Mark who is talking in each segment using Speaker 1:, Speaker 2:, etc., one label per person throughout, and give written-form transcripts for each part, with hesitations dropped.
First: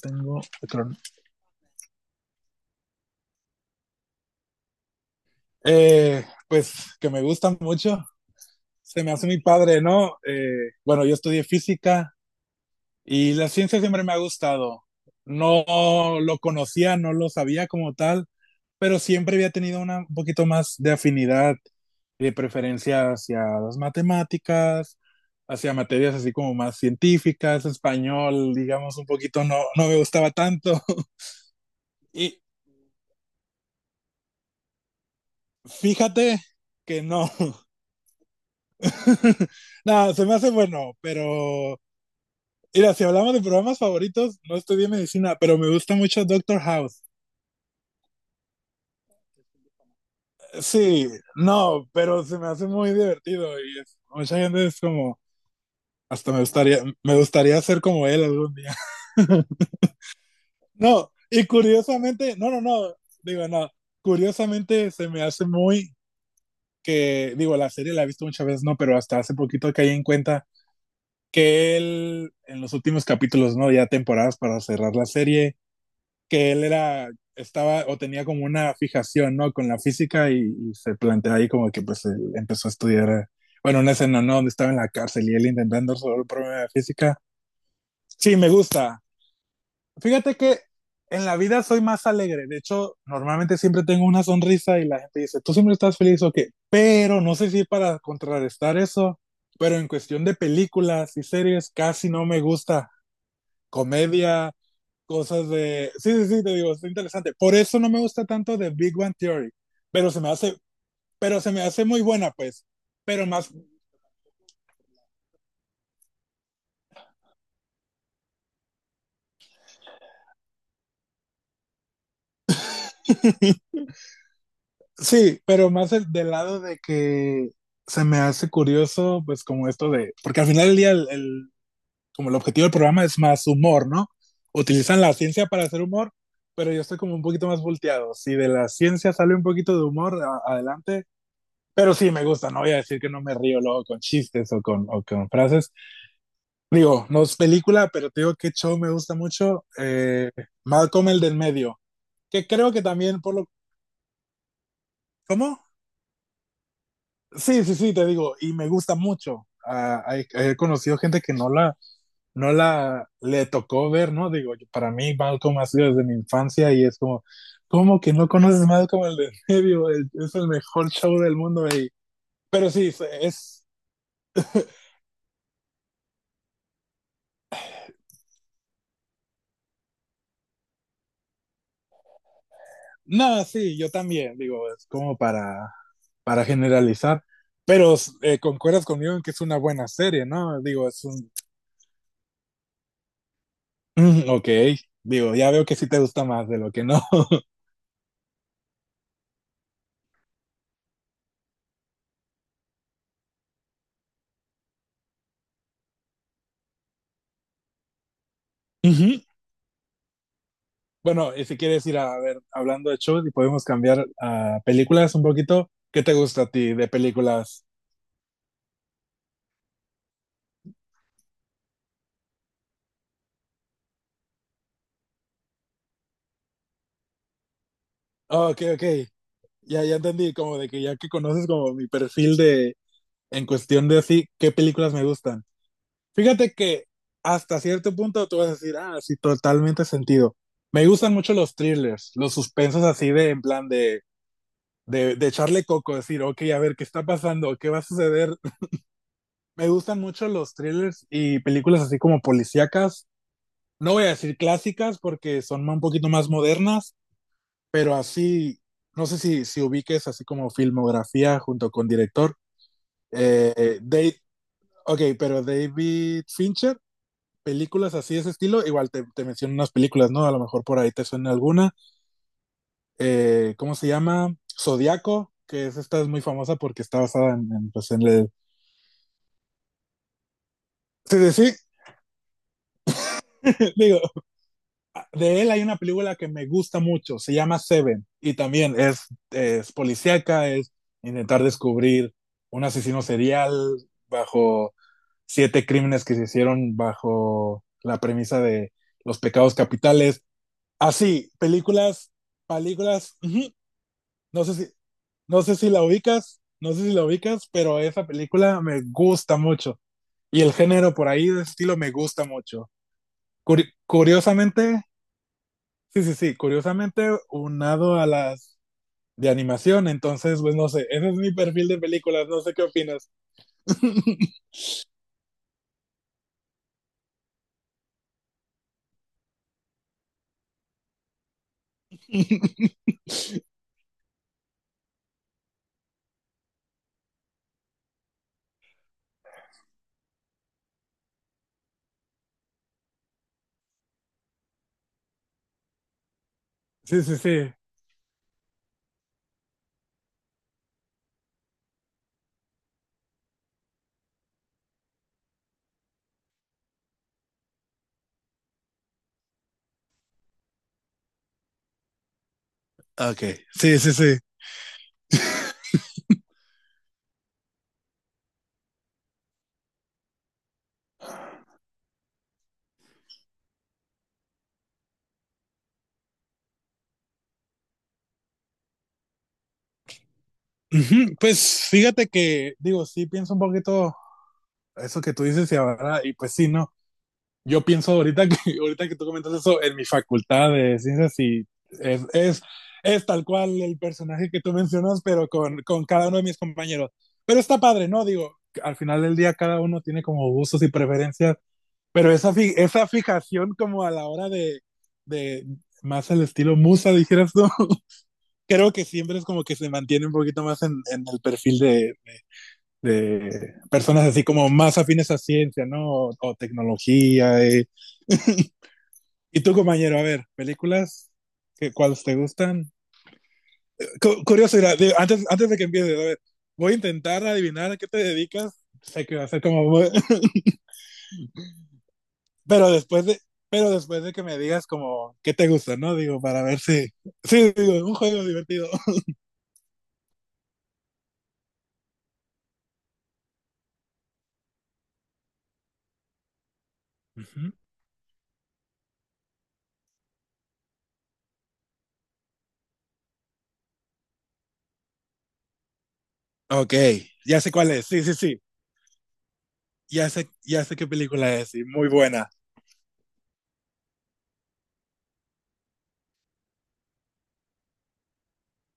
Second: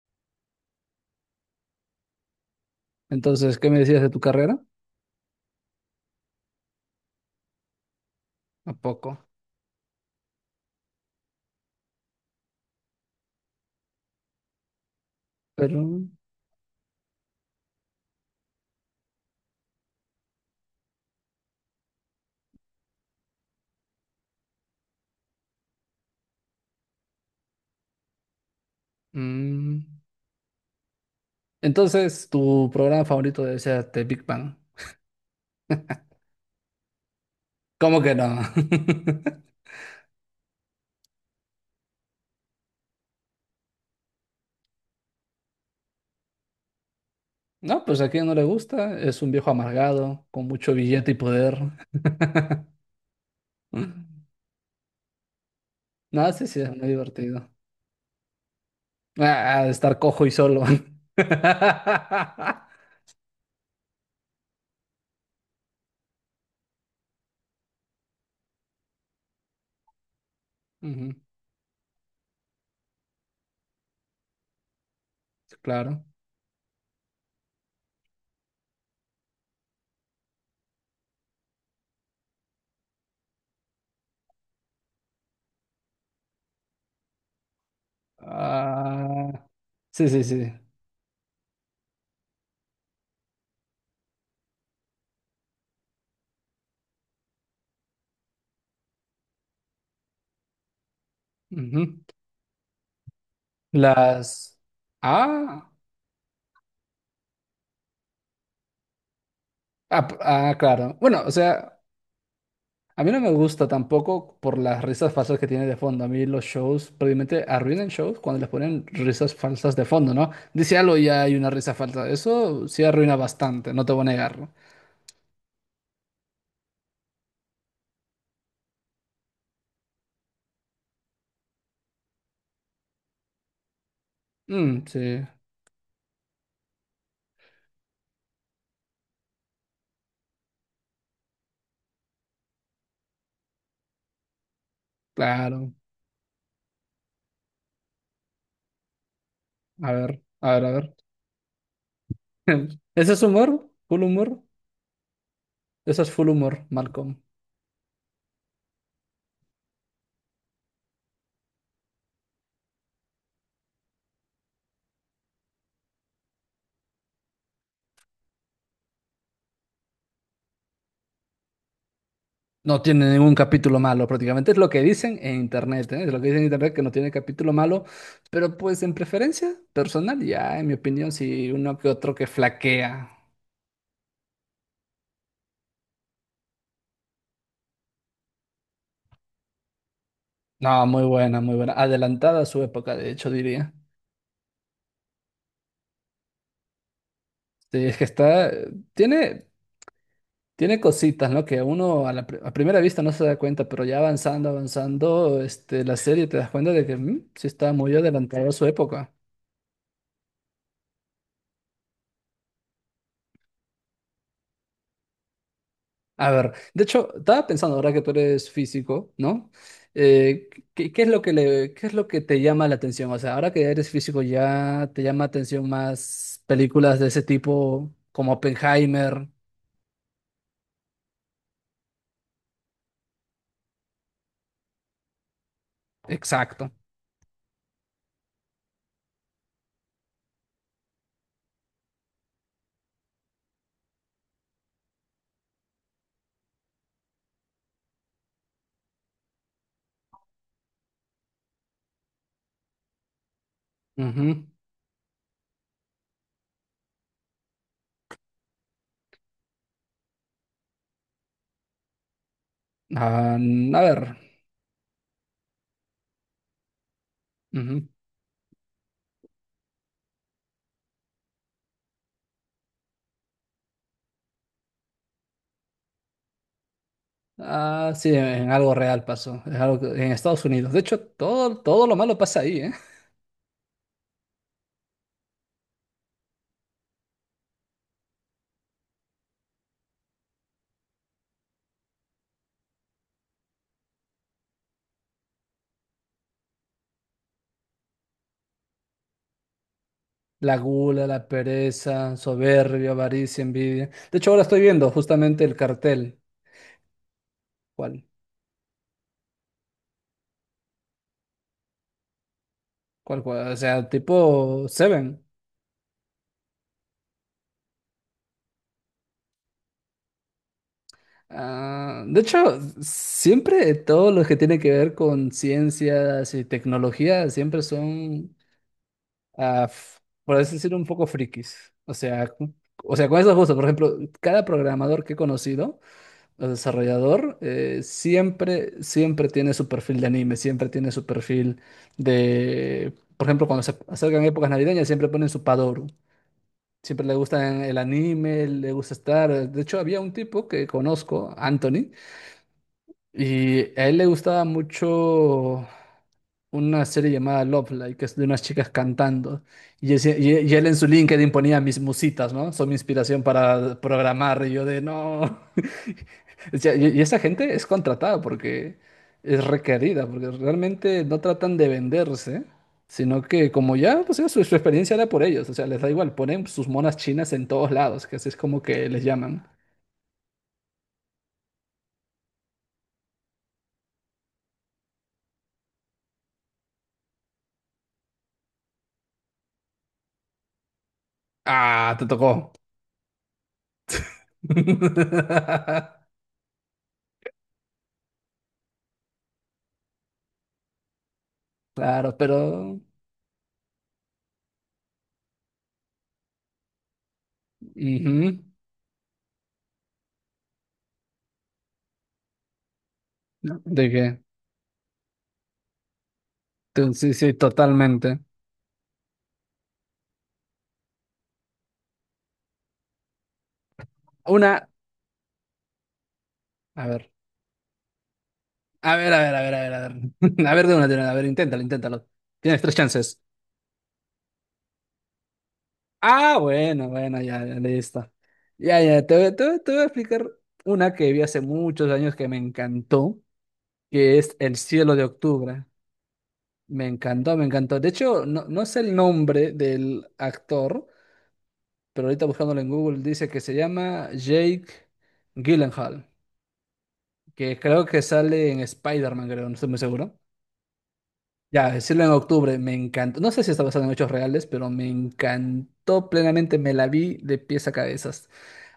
Speaker 1: Tengo.
Speaker 2: Entonces, ¿qué me decías de tu carrera?
Speaker 1: Pues que me gusta mucho.
Speaker 2: ¿A
Speaker 1: Se
Speaker 2: poco?
Speaker 1: me hace mi padre, ¿no? Bueno, yo estudié física y la ciencia siempre me ha gustado.
Speaker 2: Pero...
Speaker 1: No lo conocía, no lo sabía como tal, pero siempre había tenido un poquito más de afinidad y de preferencia hacia las matemáticas, hacia materias así como más científicas, español, digamos, un poquito
Speaker 2: mm,
Speaker 1: no me gustaba tanto.
Speaker 2: entonces,
Speaker 1: Y
Speaker 2: tu programa favorito debe ser The Big Bang.
Speaker 1: fíjate que no,
Speaker 2: ¿Cómo que no?
Speaker 1: no, se me hace bueno, pero mira, si hablamos de programas favoritos, no estudié medicina, pero me gusta mucho Doctor House.
Speaker 2: No, pues a quien no le gusta, es un viejo amargado, con mucho
Speaker 1: Sí,
Speaker 2: billete y poder.
Speaker 1: no, pero se me hace muy divertido mucha gente es como,
Speaker 2: No,
Speaker 1: hasta
Speaker 2: sí, sí, es muy
Speaker 1: me
Speaker 2: divertido.
Speaker 1: gustaría ser como él algún día.
Speaker 2: Ah, ah, estar cojo y solo.
Speaker 1: No, y curiosamente, digo, no, curiosamente se me hace muy que, digo, la serie la he visto muchas veces, no, pero hasta hace poquito caí en cuenta
Speaker 2: Ujú,
Speaker 1: que él en los últimos capítulos, no, ya temporadas para cerrar la
Speaker 2: sí,
Speaker 1: serie
Speaker 2: claro.
Speaker 1: que él era, estaba o tenía como una fijación, ¿no? Con la física y se plantea ahí como que pues él empezó a estudiar, bueno, una escena, ¿no? Donde estaba en la cárcel y él intentando resolver el problema de física. Sí, me gusta.
Speaker 2: Ah, sí, sí,
Speaker 1: Fíjate
Speaker 2: sí.
Speaker 1: que en la vida soy más alegre. De hecho, normalmente siempre tengo una sonrisa y la gente dice, tú siempre estás feliz o okay, qué. Pero no sé si para contrarrestar eso, pero en cuestión de películas y series
Speaker 2: Ujú.
Speaker 1: casi no me gusta. Comedia,
Speaker 2: Las...
Speaker 1: cosas
Speaker 2: Ah,
Speaker 1: de... Sí, sí, sí, te digo, es interesante. Por eso no me gusta tanto de Big Bang Theory, pero se me
Speaker 2: ah,
Speaker 1: hace,
Speaker 2: claro. Bueno, o
Speaker 1: pero se me
Speaker 2: sea,
Speaker 1: hace muy buena, pues.
Speaker 2: a mí no
Speaker 1: Pero
Speaker 2: me
Speaker 1: más,
Speaker 2: gusta tampoco por las risas falsas que tiene de fondo. A mí los shows probablemente arruinan shows cuando les ponen risas falsas de fondo, ¿no? Dice algo y ya hay una risa falsa. Eso sí arruina bastante, no te voy a negarlo.
Speaker 1: sí, pero más del lado de que se me hace curioso, pues como esto de, porque al final del día, como el objetivo del programa es más humor, ¿no?
Speaker 2: Mm,
Speaker 1: Utilizan la
Speaker 2: sí,
Speaker 1: ciencia para hacer humor, pero yo estoy como un poquito más volteado. Si de la ciencia sale un poquito de humor, adelante. Pero sí, me gusta, no voy a decir que no me río luego con chistes o con
Speaker 2: claro.
Speaker 1: frases. Digo, no es película, pero te digo que show me gusta mucho.
Speaker 2: A ver, a ver, a ver.
Speaker 1: Malcolm el del medio, que creo que
Speaker 2: ¿Ese
Speaker 1: también
Speaker 2: es
Speaker 1: por lo...
Speaker 2: humor? ¿Full humor?
Speaker 1: ¿Cómo?
Speaker 2: Eso es full humor, Malcolm.
Speaker 1: Sí, sí, sí, te digo, y me gusta mucho. Ah, he conocido gente que no la le tocó ver, ¿no? Digo, para mí Malcolm ha sido desde mi infancia y es como, ¿cómo que no conoces Malcolm el del medio? Es el mejor show del mundo. Pero
Speaker 2: No
Speaker 1: sí,
Speaker 2: tiene ningún
Speaker 1: es,
Speaker 2: capítulo malo, prácticamente. Es lo que dicen en internet, ¿eh? Es lo que dicen en internet que no tiene capítulo malo. Pero pues en preferencia personal, ya, en mi opinión, sí uno que otro que flaquea.
Speaker 1: no, sí, yo también, digo, es como para generalizar, pero concuerdas conmigo en que es una buena serie, ¿no?
Speaker 2: No,
Speaker 1: Digo,
Speaker 2: muy
Speaker 1: es un...
Speaker 2: buena, muy buena. Adelantada a su época, de hecho, diría.
Speaker 1: Mm, ok, digo, ya veo que sí te gusta más de lo que no.
Speaker 2: Sí, es que está, tiene, tiene cositas, ¿no? Que uno a a primera vista no se da cuenta, pero ya avanzando, avanzando, este, la serie te das cuenta de que sí está muy adelantada a su época.
Speaker 1: Ujú. Bueno, y si quieres ir a ver, hablando de shows y podemos cambiar a películas un poquito, ¿qué te
Speaker 2: A
Speaker 1: gusta a
Speaker 2: ver,
Speaker 1: ti
Speaker 2: de
Speaker 1: de
Speaker 2: hecho, estaba
Speaker 1: películas?
Speaker 2: pensando ahora que tú eres físico, ¿no? Eh, ¿Qué, qué es lo que le, qué es lo que te llama la atención? O sea, ahora que eres físico, ¿ya te llama atención más películas de ese tipo como
Speaker 1: Oh, ok, ok,
Speaker 2: Oppenheimer?
Speaker 1: ya, ya entendí, como de que ya que conoces como mi perfil de, en cuestión de así, ¿qué películas me gustan? Fíjate
Speaker 2: Exacto.
Speaker 1: que hasta cierto punto tú vas a decir, ah, sí, totalmente sentido. Me gustan mucho los thrillers, los suspensos así de, en plan de echarle coco, decir, ok, a ver, ¿qué está pasando? ¿Qué va a suceder? Me gustan mucho los thrillers y películas así como policíacas. No voy a decir
Speaker 2: Ujú.
Speaker 1: clásicas porque son un poquito más modernas, pero así, no sé si, si ubiques así como filmografía junto con director.
Speaker 2: Ah,
Speaker 1: Eh, eh,
Speaker 2: a ver.
Speaker 1: Dave, ok, pero David Fincher
Speaker 2: Ujú.
Speaker 1: películas así de ese estilo, igual te, te menciono unas películas, ¿no? A lo mejor por ahí te suena alguna. ¿Cómo se llama? Zodiaco, que es, esta es muy famosa porque está basada pues,
Speaker 2: Ah,
Speaker 1: en
Speaker 2: sí,
Speaker 1: el...
Speaker 2: en algo real pasó. Es algo que- en Estados Unidos. De hecho,
Speaker 1: Sí, sí,
Speaker 2: todo, todo lo malo pasa ahí, ¿eh?
Speaker 1: sí, digo, de él hay una película que me gusta mucho, se llama Seven, y también es policíaca, es intentar descubrir un asesino serial bajo siete crímenes que se hicieron bajo la premisa de los pecados capitales.
Speaker 2: La gula, la
Speaker 1: Así, películas,
Speaker 2: pereza, soberbia,
Speaker 1: películas,
Speaker 2: avaricia, envidia. De hecho, ahora
Speaker 1: No sé
Speaker 2: estoy
Speaker 1: si,
Speaker 2: viendo
Speaker 1: no
Speaker 2: justamente el
Speaker 1: sé si la
Speaker 2: cartel.
Speaker 1: ubicas, no sé si la ubicas, pero
Speaker 2: ¿Cuál?
Speaker 1: esa película me gusta mucho. Y el género por ahí de estilo me gusta mucho.
Speaker 2: ¿Cuál, cuál? O sea, tipo
Speaker 1: Curiosamente,
Speaker 2: Seven.
Speaker 1: sí, sí, sí, curiosamente unado a las de animación, entonces, pues no sé, ese es mi perfil de
Speaker 2: Ah, de
Speaker 1: películas, no sé
Speaker 2: hecho,
Speaker 1: qué opinas.
Speaker 2: siempre todo lo que tiene que ver con ciencias y tecnología siempre son ah, f- por así decirlo, un poco frikis. O sea, o sea, con esos gustos, por ejemplo, cada programador que he conocido, o desarrollador, siempre, siempre tiene su perfil de anime, siempre tiene su perfil de, por ejemplo, cuando se acercan épocas navideñas, siempre ponen su Padoru.
Speaker 1: Sí,
Speaker 2: Siempre le
Speaker 1: sí, sí.
Speaker 2: gusta el anime, le gusta estar. De hecho, había un tipo que conozco, Anthony, y a él le gustaba mucho una serie llamada Love Live, que es de unas chicas cantando. Y él en su LinkedIn ponía mis musitas, ¿no? Son mi
Speaker 1: Ok.
Speaker 2: inspiración
Speaker 1: Sí,
Speaker 2: para
Speaker 1: sí, sí.
Speaker 2: programar. Y yo de no. O sea, y esa gente es contratada porque es requerida, porque realmente no tratan de venderse, sino que como ya, pues ya su experiencia era por ellos. O sea, les da igual, ponen sus monas chinas en todos lados, que así es como que les llaman.
Speaker 1: Ujú. Pues fíjate que, digo, sí pienso un poquito eso que tú dices y ahora, y pues sí, ¿no? Yo pienso ahorita que, ahorita que tú comentas eso, en mi facultad de ciencias y
Speaker 2: Ah,
Speaker 1: es,
Speaker 2: te
Speaker 1: es,
Speaker 2: tocó.
Speaker 1: es tal cual el personaje que tú mencionas, pero con cada uno de mis compañeros. Pero está padre, ¿no? Digo, al final del día cada uno tiene como gustos y preferencias, pero
Speaker 2: Claro,
Speaker 1: esa,
Speaker 2: pero...
Speaker 1: esa fijación como a la hora de más el estilo musa, dijeras tú,
Speaker 2: ujú.
Speaker 1: creo que siempre es como que se mantiene un poquito más en el perfil de
Speaker 2: ¿De
Speaker 1: personas
Speaker 2: qué?
Speaker 1: así como más afines a ciencia, ¿no? O
Speaker 2: Sí, sí,
Speaker 1: tecnología,
Speaker 2: totalmente.
Speaker 1: y tú, compañero, a ver, películas, que, ¿cuáles te gustan? Curioso,
Speaker 2: Una,
Speaker 1: mira, digo, antes, antes de que empieces, a ver, voy a
Speaker 2: a ver,
Speaker 1: intentar adivinar a qué te dedicas.
Speaker 2: a
Speaker 1: Sé
Speaker 2: ver,
Speaker 1: que
Speaker 2: a
Speaker 1: va a
Speaker 2: ver, a
Speaker 1: ser
Speaker 2: ver, a
Speaker 1: como,
Speaker 2: ver, a
Speaker 1: muy-
Speaker 2: ver. A ver de una, a ver, inténtalo, inténtalo. Tienes
Speaker 1: pero
Speaker 2: tres
Speaker 1: después de,
Speaker 2: chances.
Speaker 1: pero después de que me digas como qué te gusta, ¿no? Digo,
Speaker 2: Ah,
Speaker 1: para ver si,
Speaker 2: bueno, bueno, ya,
Speaker 1: sí,
Speaker 2: ya,
Speaker 1: digo, un
Speaker 2: listo.
Speaker 1: juego divertido.
Speaker 2: Ya, ya, te voy a explicar una que vi hace muchos años que me encantó, que es El cielo de octubre. Me encantó, me
Speaker 1: Ujú.
Speaker 2: encantó. De hecho, no, no sé el nombre del actor, pero ahorita buscándolo en Google dice que se llama Jake Gyllenhaal,
Speaker 1: Ok, ya sé
Speaker 2: que
Speaker 1: cuál
Speaker 2: creo
Speaker 1: es,
Speaker 2: que
Speaker 1: sí, sí, sí,
Speaker 2: sale en Spider-Man, creo, no estoy muy seguro.
Speaker 1: ya sé qué película es, y
Speaker 2: Ya,
Speaker 1: muy
Speaker 2: decirlo en
Speaker 1: buena.
Speaker 2: octubre, me encantó. No sé si está basado en hechos reales, pero me encantó plenamente. Me la vi de pies a cabezas.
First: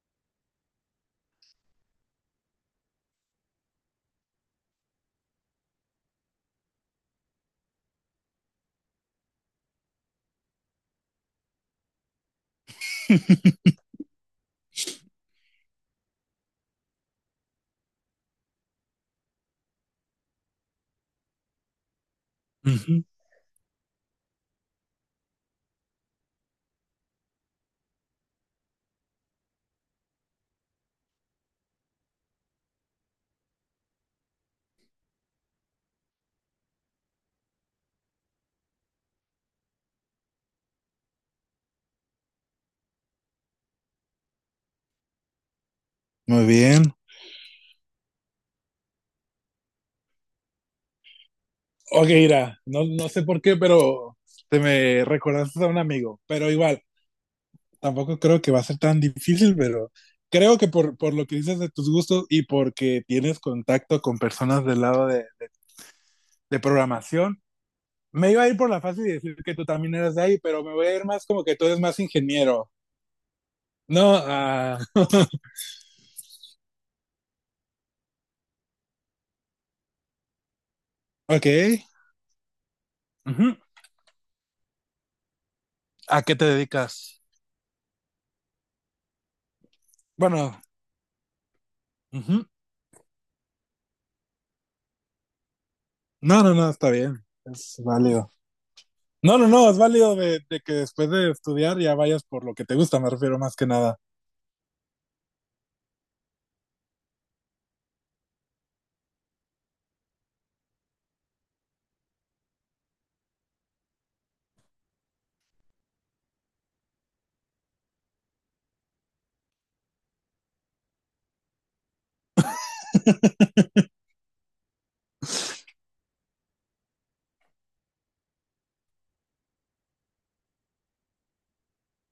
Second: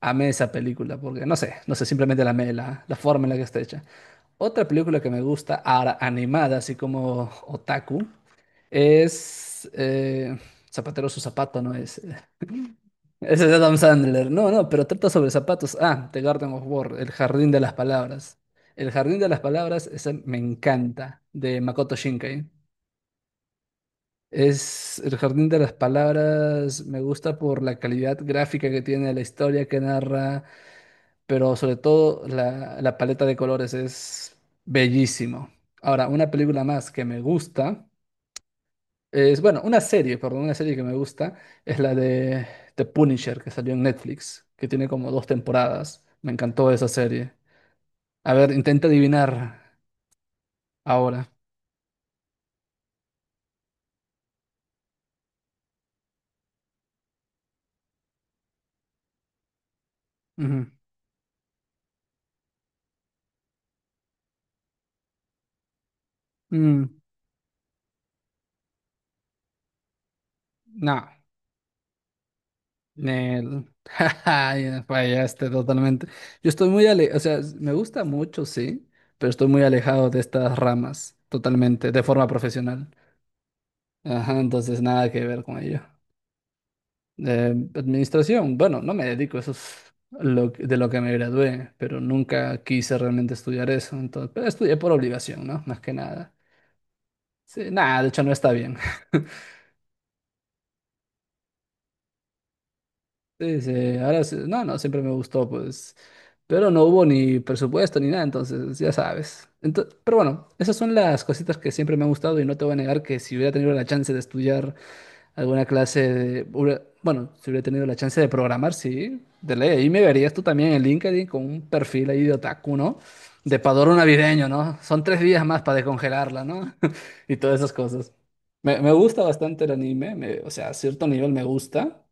Speaker 2: Amé esa película, porque no sé, no sé, simplemente la amé, la forma en la que está hecha. Otra película que me gusta, ahora animada, así como Otaku, es Zapatero a su zapato, no es. Ese es Adam Sandler. No, no, pero trata sobre zapatos. Ah, The Garden of War, El Jardín de las Palabras. El Jardín de las Palabras, ese me encanta, de Makoto Shinkai.
Speaker 1: Ujú.
Speaker 2: Es El Jardín de las Palabras, me gusta por la calidad gráfica que tiene, la historia que narra, pero sobre todo la paleta de colores es bellísimo. Ahora, una película más que me gusta es, bueno, una serie, perdón, una serie que me gusta es la de The Punisher que salió en Netflix, que tiene como dos temporadas. Me
Speaker 1: Muy
Speaker 2: encantó esa
Speaker 1: bien.
Speaker 2: serie. A ver, intenta adivinar ahora.
Speaker 1: Ok, mira, no, no sé por qué, pero te me recordaste a un amigo, pero igual, tampoco creo que va a ser tan difícil, pero creo que
Speaker 2: Ujú.
Speaker 1: por lo que dices de tus gustos y porque tienes contacto con personas del lado de
Speaker 2: Mm,
Speaker 1: programación, me iba a ir por la fácil y decir que tú también eras de ahí, pero me voy a ir
Speaker 2: no.
Speaker 1: más como que tú eres más ingeniero.
Speaker 2: Nel.
Speaker 1: No,
Speaker 2: Ay,
Speaker 1: ah,
Speaker 2: fallaste totalmente. Yo estoy muy ale o sea, me gusta mucho, sí, pero estoy muy alejado de estas ramas,
Speaker 1: ok.
Speaker 2: totalmente, de forma profesional.
Speaker 1: Ujú.
Speaker 2: Ajá, entonces nada que ver con ello.
Speaker 1: ¿A qué te dedicas?
Speaker 2: Administración, bueno, no me dedico, eso es lo,
Speaker 1: Bueno,
Speaker 2: de lo que me gradué, pero
Speaker 1: ujú.
Speaker 2: nunca quise realmente estudiar eso, entonces, pero estudié por obligación, ¿no? Más que nada.
Speaker 1: No, no, no, está bien.
Speaker 2: Sí,
Speaker 1: Es
Speaker 2: nada, de hecho
Speaker 1: válido.
Speaker 2: no está bien.
Speaker 1: No, no, no, es válido de que después de estudiar ya vayas por lo que te gusta, me refiero más
Speaker 2: Sí,
Speaker 1: que
Speaker 2: sí,
Speaker 1: nada.
Speaker 2: no, no, siempre me gustó, pues, pero no hubo ni presupuesto ni nada, entonces, ya sabes. Pero bueno, esas son las cositas que siempre me han gustado y no te voy a negar que si hubiera tenido la chance de estudiar alguna clase de... Bueno, si hubiera tenido la chance de programar, sí, de ley. Ahí me verías tú también en LinkedIn con un perfil ahí de otaku, ¿no? De padoro navideño, ¿no? Son tres días más para descongelarla, ¿no? Y todas esas cosas. Me gusta bastante el anime, o sea, a cierto nivel me gusta.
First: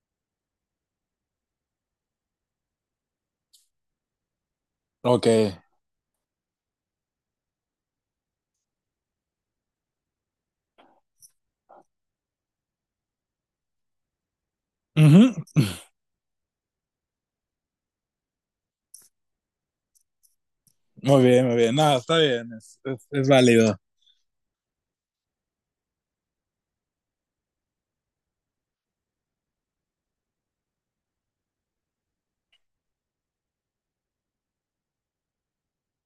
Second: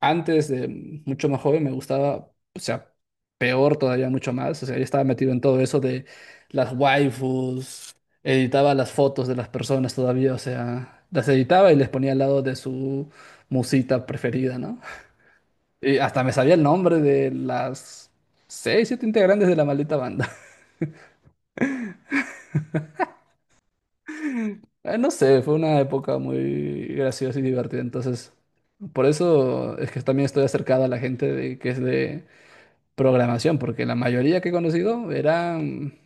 Speaker 2: Antes de mucho más joven me gustaba, o sea, peor todavía mucho más. O sea, yo estaba
Speaker 1: Ok.
Speaker 2: metido en todo eso de las waifus, editaba las fotos de las personas todavía, o sea, las editaba y les ponía al lado de su musita preferida, ¿no?
Speaker 1: Ujú.
Speaker 2: Y hasta me sabía el nombre de las seis, siete integrantes de la maldita banda.
Speaker 1: Muy bien, muy bien. No, está bien, es válido.
Speaker 2: No sé, fue una época muy graciosa y divertida, entonces por eso es que también estoy acercado a la gente de, que es de programación, porque la mayoría que he conocido eran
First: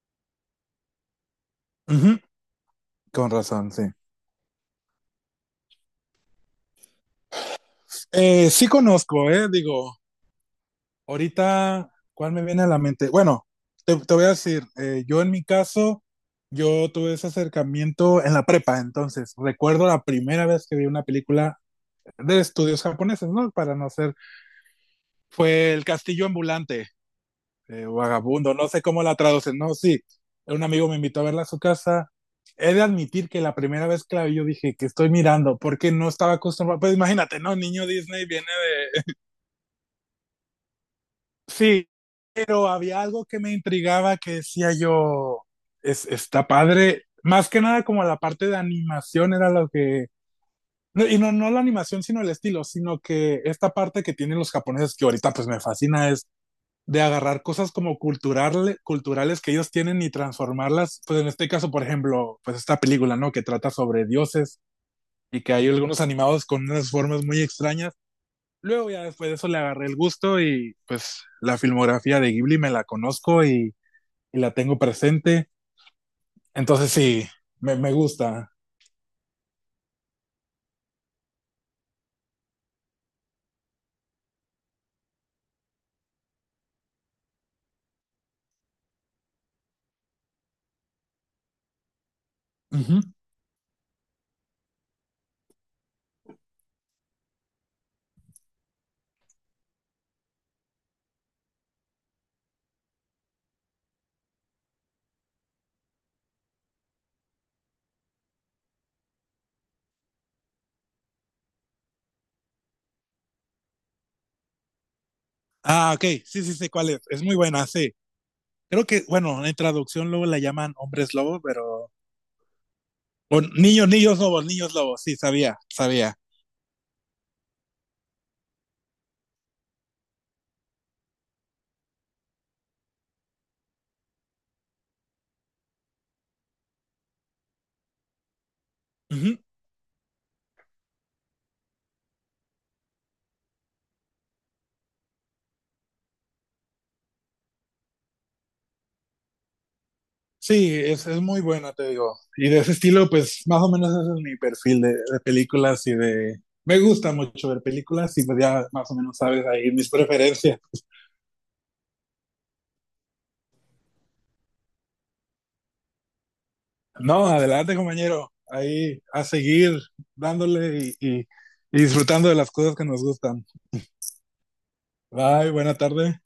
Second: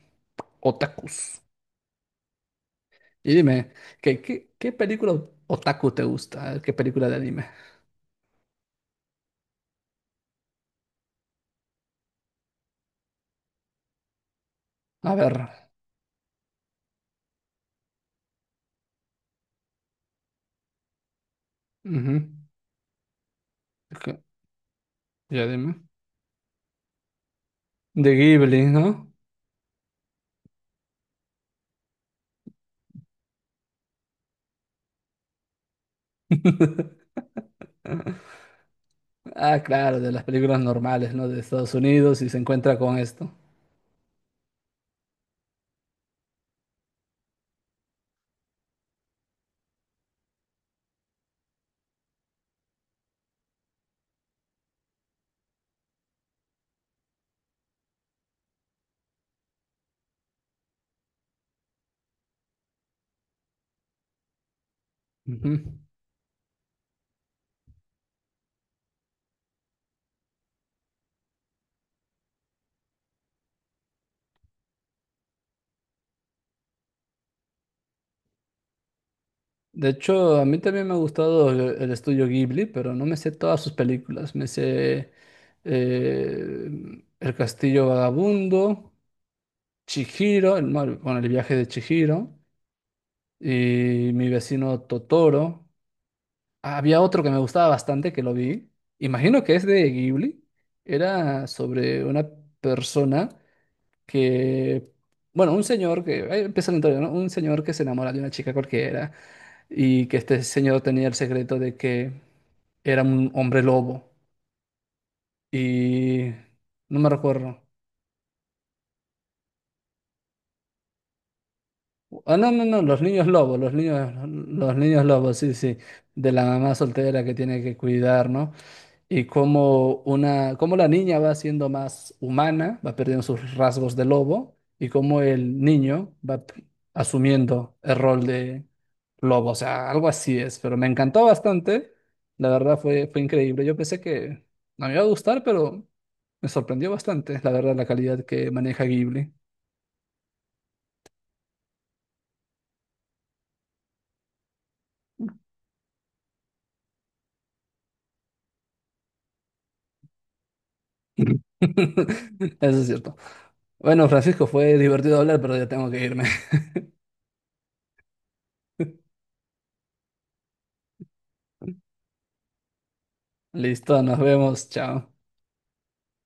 Speaker 2: otakus.
Speaker 1: Ujú. Con
Speaker 2: Y dime,
Speaker 1: razón, sí.
Speaker 2: ¿qué, qué, qué película otaku te gusta? ¿Qué película de anime?
Speaker 1: Sí conozco, digo, ahorita, ¿cuál me viene a la mente? Bueno, te voy a decir,
Speaker 2: A
Speaker 1: yo en
Speaker 2: ver.
Speaker 1: mi caso, yo tuve ese acercamiento en la prepa, entonces recuerdo la primera vez que vi una película
Speaker 2: Ujú.
Speaker 1: de estudios japoneses, ¿no? Para no ser,
Speaker 2: Ok, ya
Speaker 1: fue
Speaker 2: dime.
Speaker 1: El Castillo Ambulante,
Speaker 2: De
Speaker 1: vagabundo,
Speaker 2: Ghibli,
Speaker 1: no sé cómo
Speaker 2: ¿no?
Speaker 1: la traducen, no, sí. Un amigo me invitó a verla a su casa. He de admitir que la primera vez que la vi, yo dije que estoy mirando, porque no estaba acostumbrado. Pues imagínate, ¿no? Niño Disney viene de.
Speaker 2: Ah, claro, de las películas normales, ¿no? De Estados
Speaker 1: Sí,
Speaker 2: Unidos y se
Speaker 1: pero
Speaker 2: encuentra con
Speaker 1: había algo
Speaker 2: esto.
Speaker 1: que me intrigaba que decía yo, está padre. Más que nada, como la parte de animación era lo que no, y no, no la animación, sino el estilo, sino que esta parte que tienen los japoneses que ahorita pues me fascina es de agarrar cosas como cultural, culturales que ellos tienen y transformarlas, pues en este caso, por ejemplo, pues esta película, ¿no? Que trata sobre dioses y que hay
Speaker 2: Ujú.
Speaker 1: algunos animados con unas formas muy extrañas. Luego ya después de eso le agarré el gusto y pues la filmografía de Ghibli me la conozco y la tengo presente. Entonces sí, me gusta.
Speaker 2: De hecho, a mí también me ha gustado el estudio Ghibli, pero no me sé todas sus películas. Me sé El Castillo Vagabundo, Chihiro, bueno, el viaje de Chihiro
Speaker 1: Uh -huh.
Speaker 2: y Mi vecino Totoro. Había otro que me gustaba bastante que lo vi. Imagino que es de Ghibli. Era sobre una persona que, bueno, un señor que, ahí empieza la historia, ¿no? Un señor que se enamora de una chica cualquiera y que este señor tenía el secreto de que era un hombre lobo
Speaker 1: Ah, ok,
Speaker 2: y
Speaker 1: sí, sí, sí, cuál
Speaker 2: no
Speaker 1: es.
Speaker 2: me
Speaker 1: Es muy
Speaker 2: recuerdo.
Speaker 1: buena, sí. Creo que, bueno, en traducción luego la llaman hombres lobo, pero...
Speaker 2: Ah, no, no, no,
Speaker 1: O niños, niños
Speaker 2: los
Speaker 1: lobos,
Speaker 2: niños
Speaker 1: sí,
Speaker 2: lobos, sí,
Speaker 1: sabía,
Speaker 2: sí,
Speaker 1: sabía.
Speaker 2: de la mamá soltera que tiene que cuidar, ¿no? Y cómo una, cómo la niña va siendo más humana, va perdiendo sus rasgos de lobo y cómo el niño asumiendo el rol de
Speaker 1: Uh -huh.
Speaker 2: lobo, o sea, algo así es, pero me encantó bastante, la verdad fue, fue increíble, yo pensé que no me iba a gustar, pero me sorprendió bastante, la verdad, la calidad que maneja Ghibli.
Speaker 1: Sí, es muy buena, te digo. Y de ese estilo, pues más o menos ese es mi perfil de películas y de... Me gusta mucho ver películas y pues ya más o menos sabes ahí mis preferencias.
Speaker 2: Eso es cierto. Bueno, Francisco, fue divertido hablar, pero ya tengo que irme.
Speaker 1: No, adelante compañero, ahí a seguir dándole y disfrutando de las cosas que nos gustan.
Speaker 2: Listo, nos vemos, chao.
Speaker 1: Bye, buena tarde.